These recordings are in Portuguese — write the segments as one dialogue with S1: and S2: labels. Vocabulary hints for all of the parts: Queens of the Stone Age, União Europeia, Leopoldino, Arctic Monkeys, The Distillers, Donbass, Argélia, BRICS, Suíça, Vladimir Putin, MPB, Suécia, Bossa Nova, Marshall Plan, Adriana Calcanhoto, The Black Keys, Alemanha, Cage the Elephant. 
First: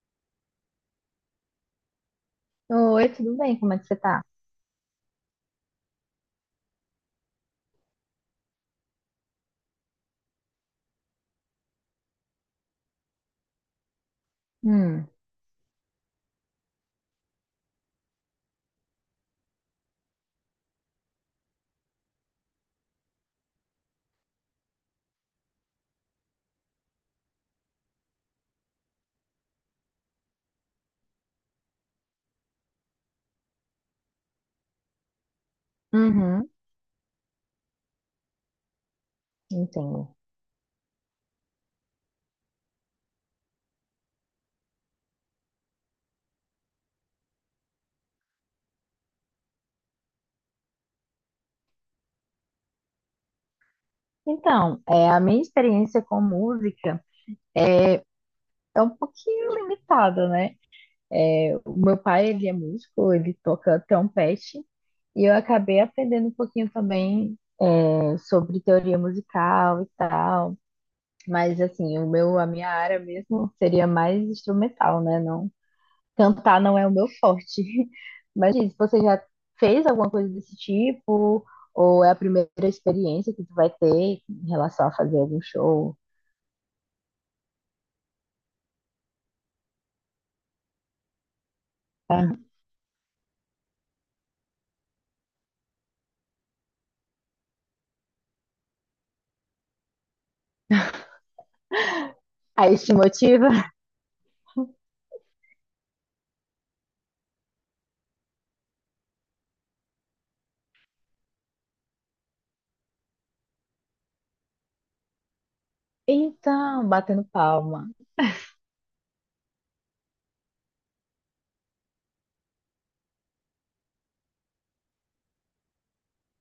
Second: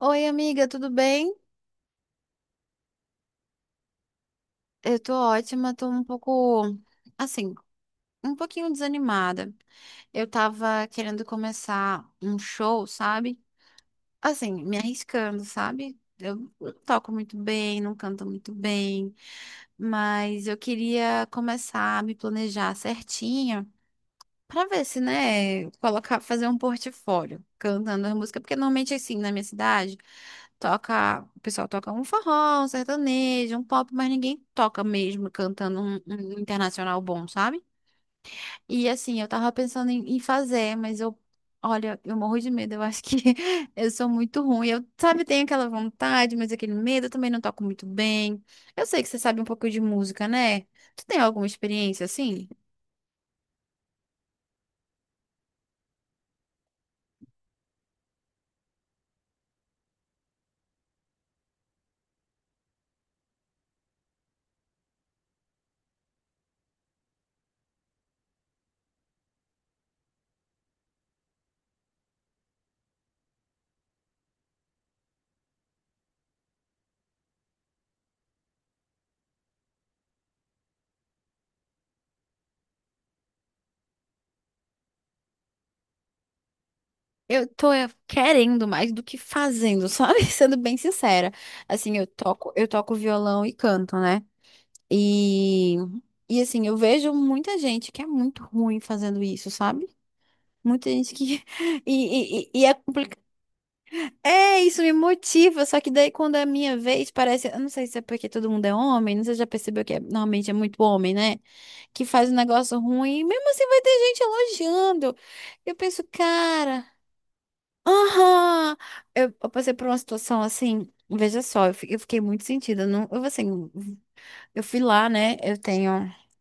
S1: Oi, amiga, tudo bem?
S2: Oi, tudo bem? Como é que você tá?
S1: Eu tô ótima, tô um pouco, assim, um pouquinho desanimada. Eu tava querendo começar um show, sabe? Assim, me
S2: Hum,
S1: arriscando, sabe? Eu não toco muito bem, não canto muito bem, mas eu queria começar a me planejar certinho. Pra ver se, né, colocar, fazer um portfólio cantando as músicas, porque normalmente assim, na minha cidade, o pessoal toca um forró, um sertanejo, um pop, mas ninguém toca mesmo cantando um
S2: uhum,
S1: internacional bom, sabe? E assim, eu tava pensando
S2: entendo.
S1: em fazer, mas eu, olha, eu morro de medo, eu acho que eu sou muito ruim. Eu, sabe, tenho aquela vontade, mas aquele medo, eu também não toco muito bem. Eu sei que você sabe um pouco de música, né? Tu tem alguma experiência assim?
S2: Então, a minha experiência com música é um pouquinho limitada, né? É, o meu pai, ele é músico, ele toca trompete, e eu acabei aprendendo um pouquinho também sobre teoria musical e tal. Mas, assim, a minha área mesmo seria mais instrumental, né? Não. Cantar não é o meu forte. Mas diz, você já fez alguma coisa desse tipo? Ou é a primeira experiência que tu vai ter em relação a fazer algum show?
S1: Eu tô querendo mais do que fazendo, sabe? Sendo bem sincera. Assim, eu
S2: Tá?
S1: toco, eu toco violão e canto, né? E, e assim, eu vejo muita gente que é muito ruim fazendo isso, sabe? Muita gente que. E é
S2: Aí te
S1: complicado.
S2: motiva?
S1: É, isso me motiva, só que daí quando é a minha vez, parece. Eu não sei se é porque todo mundo é homem, não sei se já percebeu normalmente é muito homem, né? Que faz um negócio ruim, e mesmo assim vai ter gente elogiando. Eu penso,
S2: Então,
S1: cara.
S2: batendo palma.
S1: Aham! Eu passei por uma situação assim, veja só, eu fiquei muito sentida. Não, eu, assim, eu fui lá, né? Eu tenho,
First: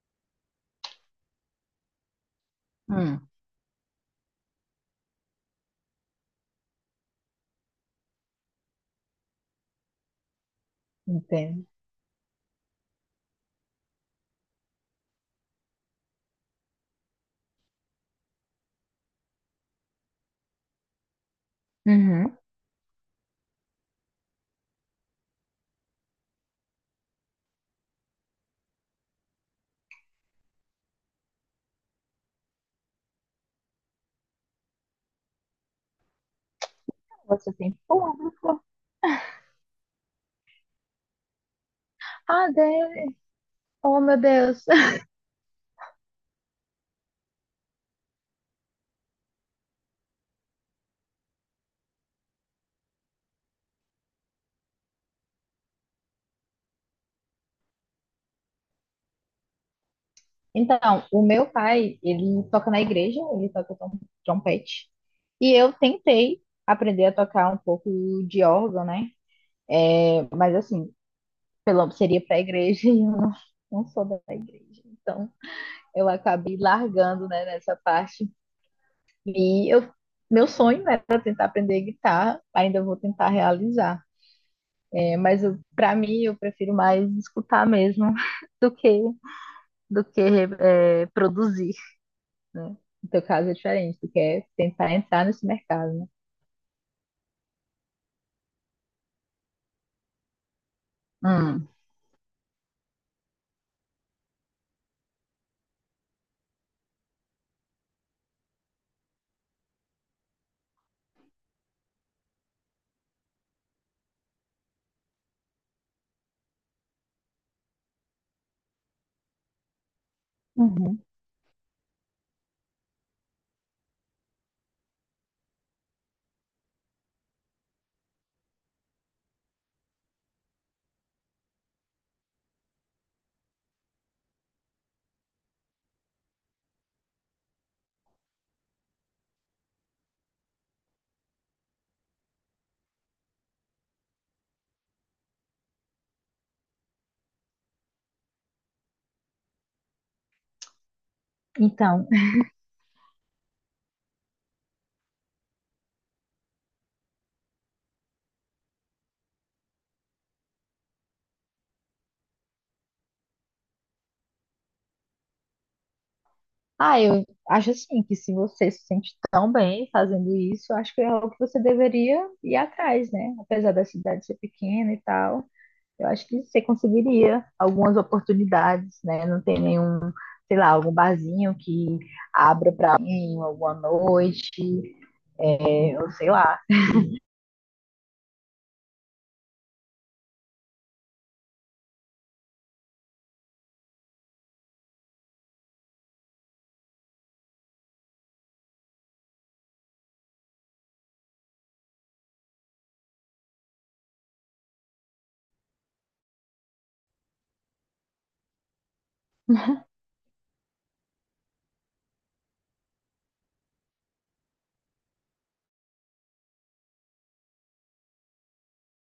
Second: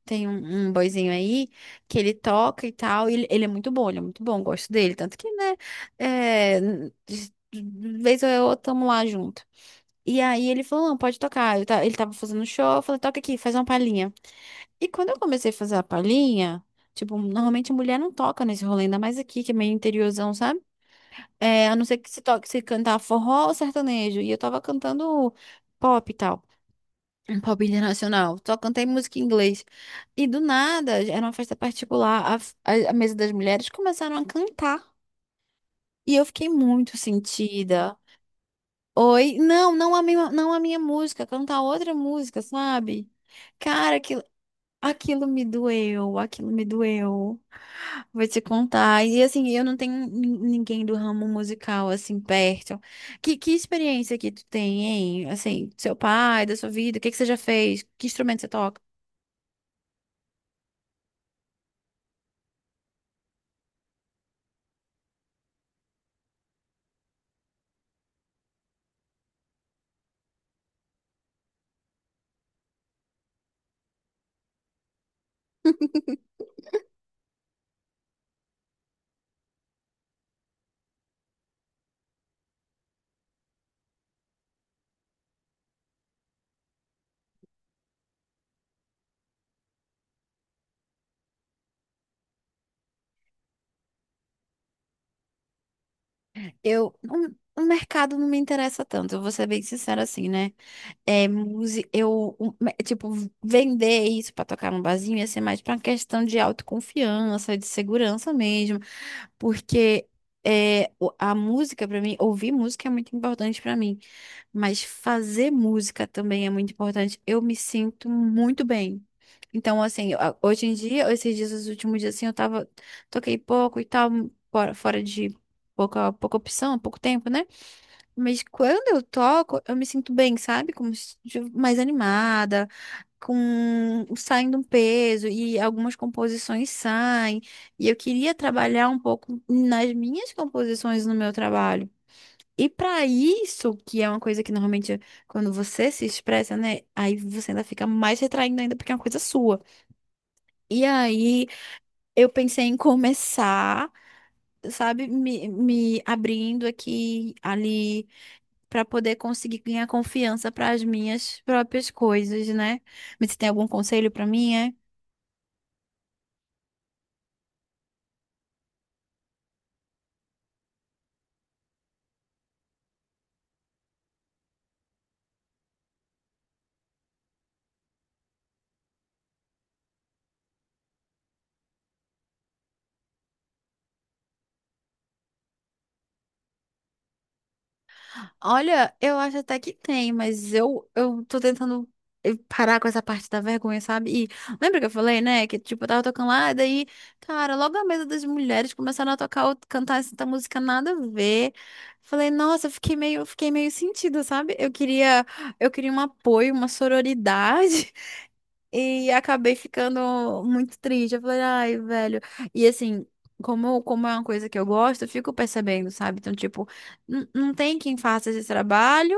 S1: tenho um boyzinho aí que ele toca e tal. E ele,
S2: Hum,
S1: ele é muito bom, ele é muito bom, gosto dele. Tanto que, né? É, de vez ou outra, tamo lá junto. E aí ele falou: não, pode tocar.
S2: entendo.
S1: Ele tava fazendo show, eu falei: toca aqui, faz uma palhinha. E quando eu comecei a fazer a palhinha, tipo, normalmente mulher não toca nesse rolê, ainda mais aqui, que é meio interiorzão, sabe? É, a não ser que se
S2: Uhum.
S1: toque, se cantar forró ou sertanejo. E eu tava cantando pop e tal. Um pop internacional. Só cantei música em inglês. E do nada, era uma festa particular. A mesa das mulheres começaram a cantar. E eu fiquei muito
S2: Você tem
S1: sentida.
S2: público.
S1: Oi, não, não a minha, não a minha música, cantar outra música,
S2: Ah,
S1: sabe?
S2: Deus.
S1: Cara,
S2: Oh, meu
S1: aquilo,
S2: Deus.
S1: aquilo me doeu, aquilo me doeu. Vou te contar. E assim, eu não tenho ninguém do ramo musical assim perto. Que experiência que tu tem, hein? Assim, do seu pai, da sua vida, o que que você já fez? Que instrumento você toca?
S2: Então, o meu pai, ele toca na igreja, ele toca trompete. E eu tentei aprender a tocar um pouco de órgão, né? É, mas assim, pelo menos seria para a igreja e eu não, não sou da igreja. Então, eu acabei largando, né, nessa parte. E eu, meu sonho era tentar aprender guitarra, ainda vou tentar realizar. É, mas para mim, eu prefiro mais escutar mesmo do que, do que produzir, né? No teu caso é diferente, tu quer tentar entrar nesse mercado, né?
S1: O mercado não me interessa tanto, eu vou ser bem sincera assim, né?
S2: Hum.
S1: Música, tipo, vender isso pra tocar num barzinho ia ser mais pra uma questão de autoconfiança, de segurança mesmo. Porque a música pra mim, ouvir música é muito importante pra mim. Mas fazer música também é muito importante. Eu me sinto muito bem. Então, assim, hoje em
S2: Uhum.
S1: dia, esses dias, os últimos dias, assim, toquei pouco e tal, fora de pouca opção, pouco tempo, né? Mas quando eu toco, eu me sinto bem, sabe? Como se- Mais animada, com saindo um peso e algumas composições saem. E eu queria trabalhar um pouco nas minhas composições no meu trabalho. E para isso, que é uma coisa que normalmente quando você se expressa, né, aí você ainda fica mais retraindo ainda porque é uma coisa sua. E aí
S2: Então,
S1: eu pensei em começar, sabe, me abrindo aqui, ali, para poder conseguir ganhar confiança para as minhas próprias coisas, né? Mas você tem algum conselho para mim? É?
S2: ah, eu acho assim que se você se sente tão bem fazendo isso, eu acho que é algo que você deveria ir atrás, né? Apesar da cidade ser pequena e tal, eu acho que você conseguiria algumas oportunidades, né? Não tem nenhum, sei lá, algum barzinho que abra pra alguém alguma noite, é, ou sei lá.
S1: Olha, eu acho até que tem, mas eu tô tentando parar com essa parte da vergonha, sabe? E lembra que eu falei, né? Que tipo, eu tava tocando lá, e daí, cara, logo a mesa das mulheres começaram a tocar, cantar essa música nada a ver. Falei, nossa, eu fiquei meio sentida, sabe? Eu queria um apoio, uma sororidade. E acabei ficando muito triste. Eu falei, ai, velho. E assim, como é uma coisa que eu gosto, eu fico percebendo, sabe? Então, tipo, não tem quem faça esse trabalho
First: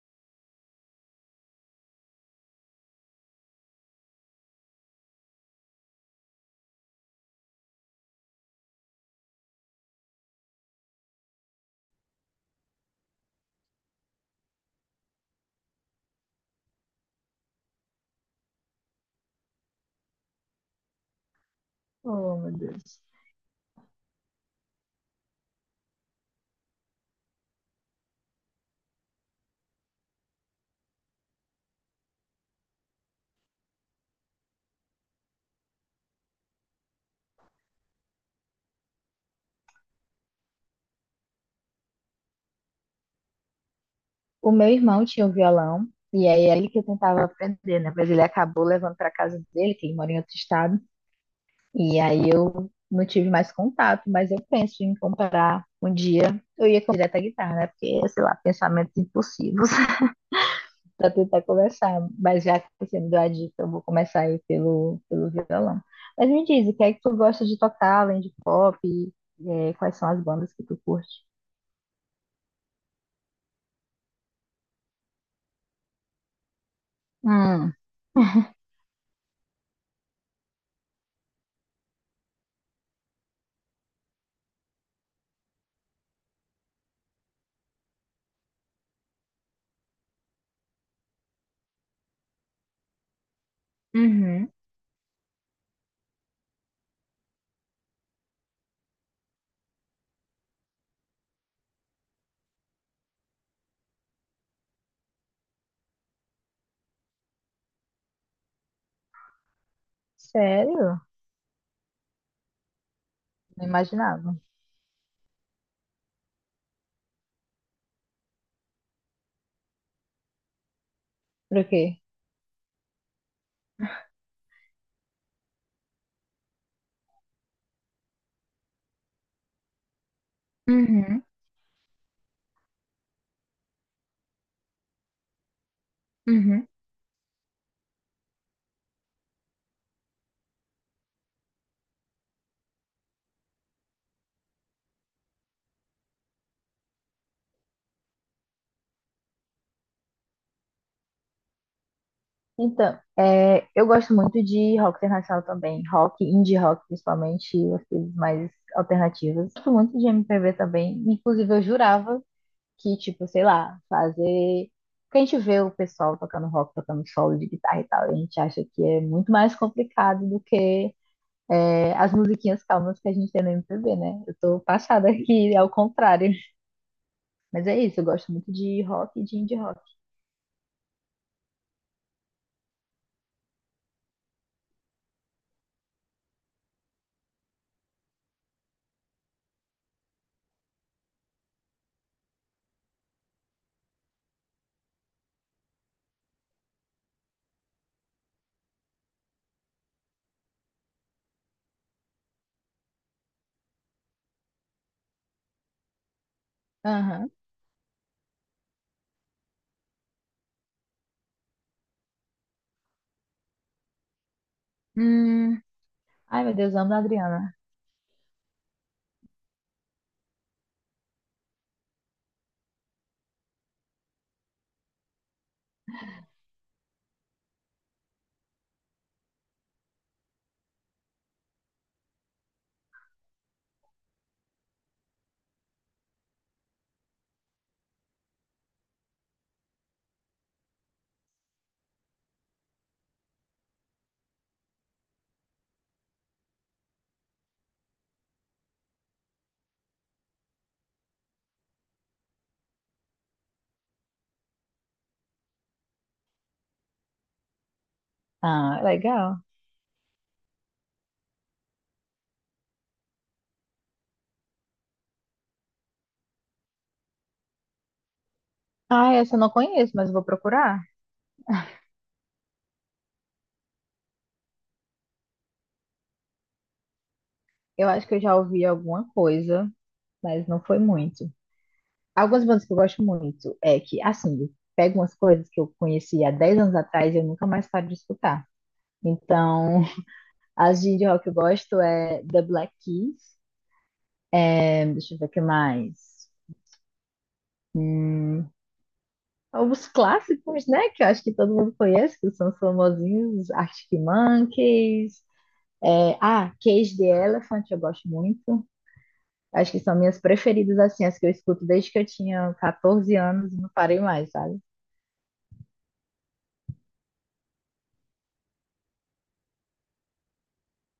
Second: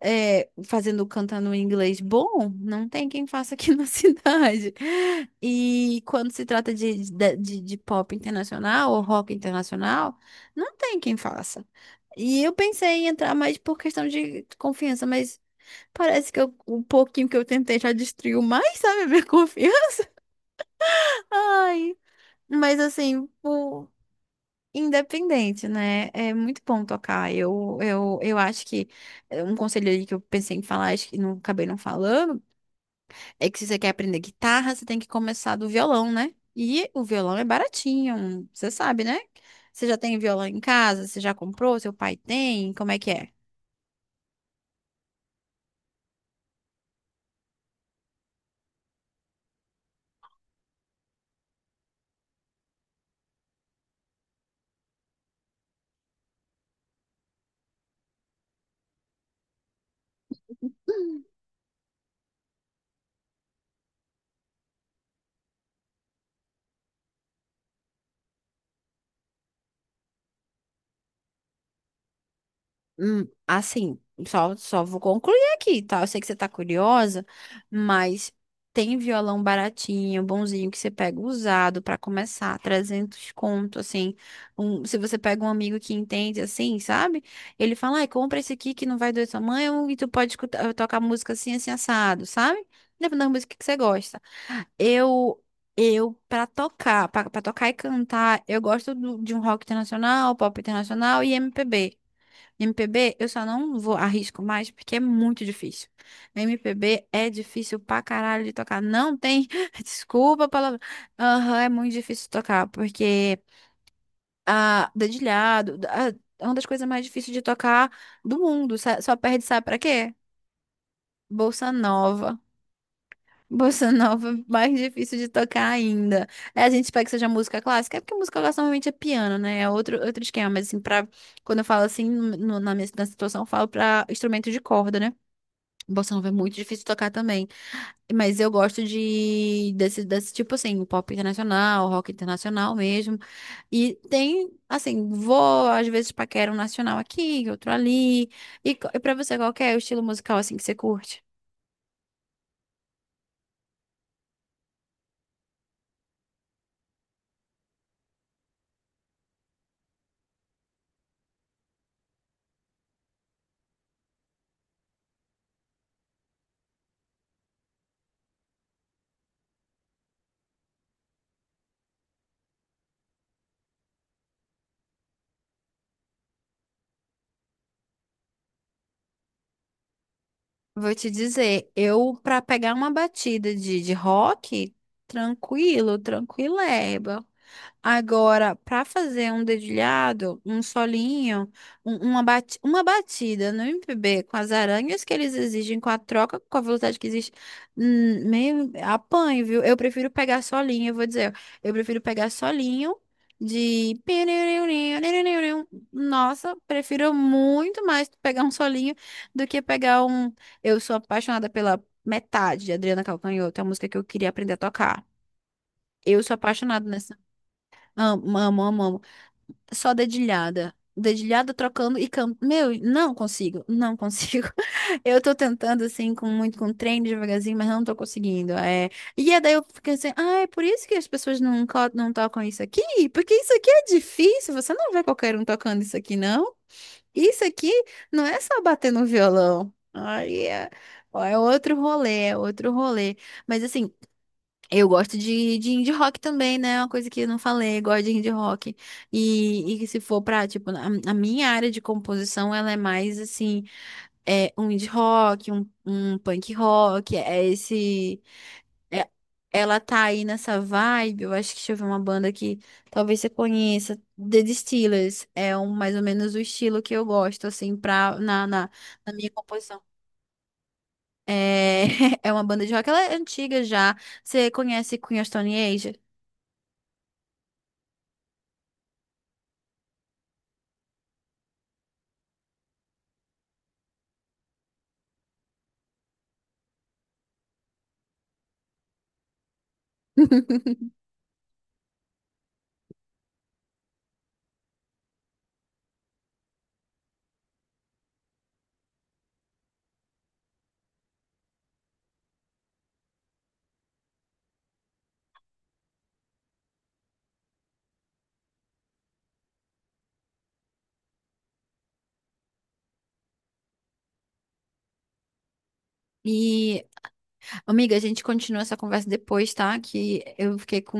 S1: fazendo cantando em inglês bom, não tem quem faça aqui na cidade. E quando se trata de pop internacional ou rock internacional, não tem quem faça. E eu pensei em entrar mais por questão de confiança, mas parece que o pouquinho que eu tentei já destruiu mais, sabe, a minha confiança. Ai,
S2: Oh, meu
S1: mas
S2: Deus.
S1: assim, independente, né? É muito bom tocar. Eu acho que é um conselho aí que eu pensei em falar, acho que não acabei não falando, é que se você quer aprender guitarra, você tem que começar do violão, né? E o violão é baratinho, você sabe, né? Você já tem violão em casa? Você já comprou? Seu pai tem? Como é que é?
S2: O meu irmão tinha um violão e aí é ele que eu tentava aprender, né? Mas ele acabou levando pra casa dele, que ele mora em outro estado. E aí eu não tive mais contato, mas eu penso em comprar um dia. Eu ia com direto à guitarra, né? Porque, sei lá, pensamentos impossíveis para tentar começar. Mas já que você me deu a dica, eu vou começar aí pelo violão. Mas me diz, o que é que tu gosta de tocar além de pop? E, é, quais são as bandas que tu curte?
S1: Assim, só vou concluir aqui, tá? Eu sei que você tá curiosa,
S2: Hum,
S1: mas tem violão baratinho, bonzinho, que você pega usado pra começar, 300 conto, assim. Se você pega um amigo que entende, assim, sabe? Ele fala, ai, compra esse aqui que não vai doer sua mãe, e tu pode escutar, tocar música assim, assim, assado, sabe? Depende da música que você gosta.
S2: uhum.
S1: Eu... Eu, pra tocar, pra, pra tocar e cantar, eu gosto de um rock internacional, pop internacional e MPB. MPB, eu só não vou arrisco mais porque é muito difícil. MPB é difícil pra caralho de tocar. Não tem, desculpa a palavra.
S2: Sério?
S1: Aham, é muito difícil de tocar porque
S2: Não imaginava.
S1: dedilhado, é uma das coisas mais difíceis de tocar do mundo. Só perde, sabe pra quê?
S2: Por
S1: Bolsa
S2: quê?
S1: Nova. Bossa nova, é mais difícil de tocar ainda. É, a gente espera que seja música clássica, é porque música clássica normalmente é piano, né? É outro esquema, mas assim,
S2: Uhum,
S1: quando eu falo assim, na situação, eu falo pra instrumento de corda, né? Bossa nova é muito
S2: uhum.
S1: difícil de tocar também. Mas eu gosto desse tipo assim, pop internacional, rock internacional mesmo. E tem, assim, vou às vezes paquera um nacional aqui, outro ali. E pra você, qual que é o estilo musical assim que você curte?
S2: Então, eu gosto muito de rock internacional também, rock, indie rock principalmente, as coisas mais alternativas. Gosto muito de MPB também, inclusive eu jurava que, tipo, sei lá, fazer. Porque a gente vê o pessoal tocando rock, tocando solo de guitarra e tal, e a gente acha que é muito mais complicado do que as musiquinhas calmas que a gente tem no MPB, né? Eu tô passada aqui, é o contrário. Mas é isso, eu gosto muito de rock e de indie rock.
S1: Vou te dizer, eu para pegar uma batida de rock, tranquilo, tranquileba. Agora, para fazer um dedilhado, um solinho, uma batida no MPB com as aranhas que eles exigem, com a troca, com a velocidade que existe, meio apanho, viu? Eu prefiro pegar solinho, eu vou dizer, eu prefiro pegar solinho de. Nossa, prefiro
S2: Aham.
S1: muito mais pegar um solinho do que pegar um. Eu sou apaixonada pela metade de Adriana Calcanhoto, é a música que eu queria aprender a tocar.
S2: Hum,
S1: Eu sou
S2: ai, meu Deus,
S1: apaixonada
S2: amo a
S1: nessa.
S2: Adriana.
S1: Amo, amo, amo, amo. Só dedilhada. Dedilhada trocando e canto. Meu, não consigo, não consigo. Eu tô tentando, assim, com muito com treino devagarzinho, mas não tô conseguindo. E aí daí eu fiquei assim, ah, é por isso que as pessoas não tocam isso aqui? Porque isso aqui é difícil, você não vê qualquer um tocando isso aqui, não. Isso aqui não é só bater no violão. Aí é, ó, é outro rolê, é outro rolê. Mas assim. Eu gosto de indie rock também, né? É uma coisa que eu não falei, gosto de indie rock. E que se for pra, tipo, a minha área de composição, ela é mais assim, é um indie rock, um punk rock, é esse.
S2: Ah,
S1: é-
S2: legal.
S1: Ela tá aí nessa vibe. Eu acho que deixa eu ver uma banda que talvez você conheça, The Distillers. É mais ou menos o estilo que eu gosto, assim, na
S2: Ah,
S1: minha
S2: essa eu não
S1: composição.
S2: conheço, mas vou procurar.
S1: É, é uma banda de rock, ela é antiga já. Você conhece Queen of Stone Age?
S2: Eu acho que eu já ouvi alguma coisa, mas não foi muito. Algumas bandas que eu gosto muito é que, assim, pego umas coisas que eu conheci há 10 anos atrás e eu nunca mais paro de escutar. Então, as de rock que eu gosto é The Black Keys, é, deixa eu ver o que mais. Hum, alguns clássicos, né, que eu acho que todo mundo conhece, que são os famosinhos, Arctic Monkeys. É, ah, Cage the Elephant eu gosto muito. Acho que são minhas preferidas, assim, as que eu escuto desde que eu tinha 14 anos e não parei mais, sabe?
S1: E, amiga, a gente continua essa conversa depois, tá? Que eu fiquei com,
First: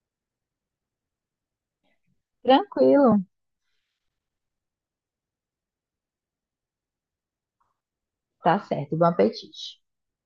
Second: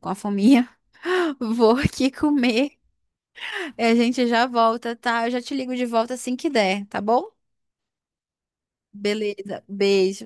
S1: com a fominha. Vou aqui comer.
S2: Tranquilo,
S1: E a gente já volta, tá? Eu já te ligo de volta assim que der, tá bom?
S2: tá certo. Bom
S1: Beleza,
S2: apetite.
S1: beijo.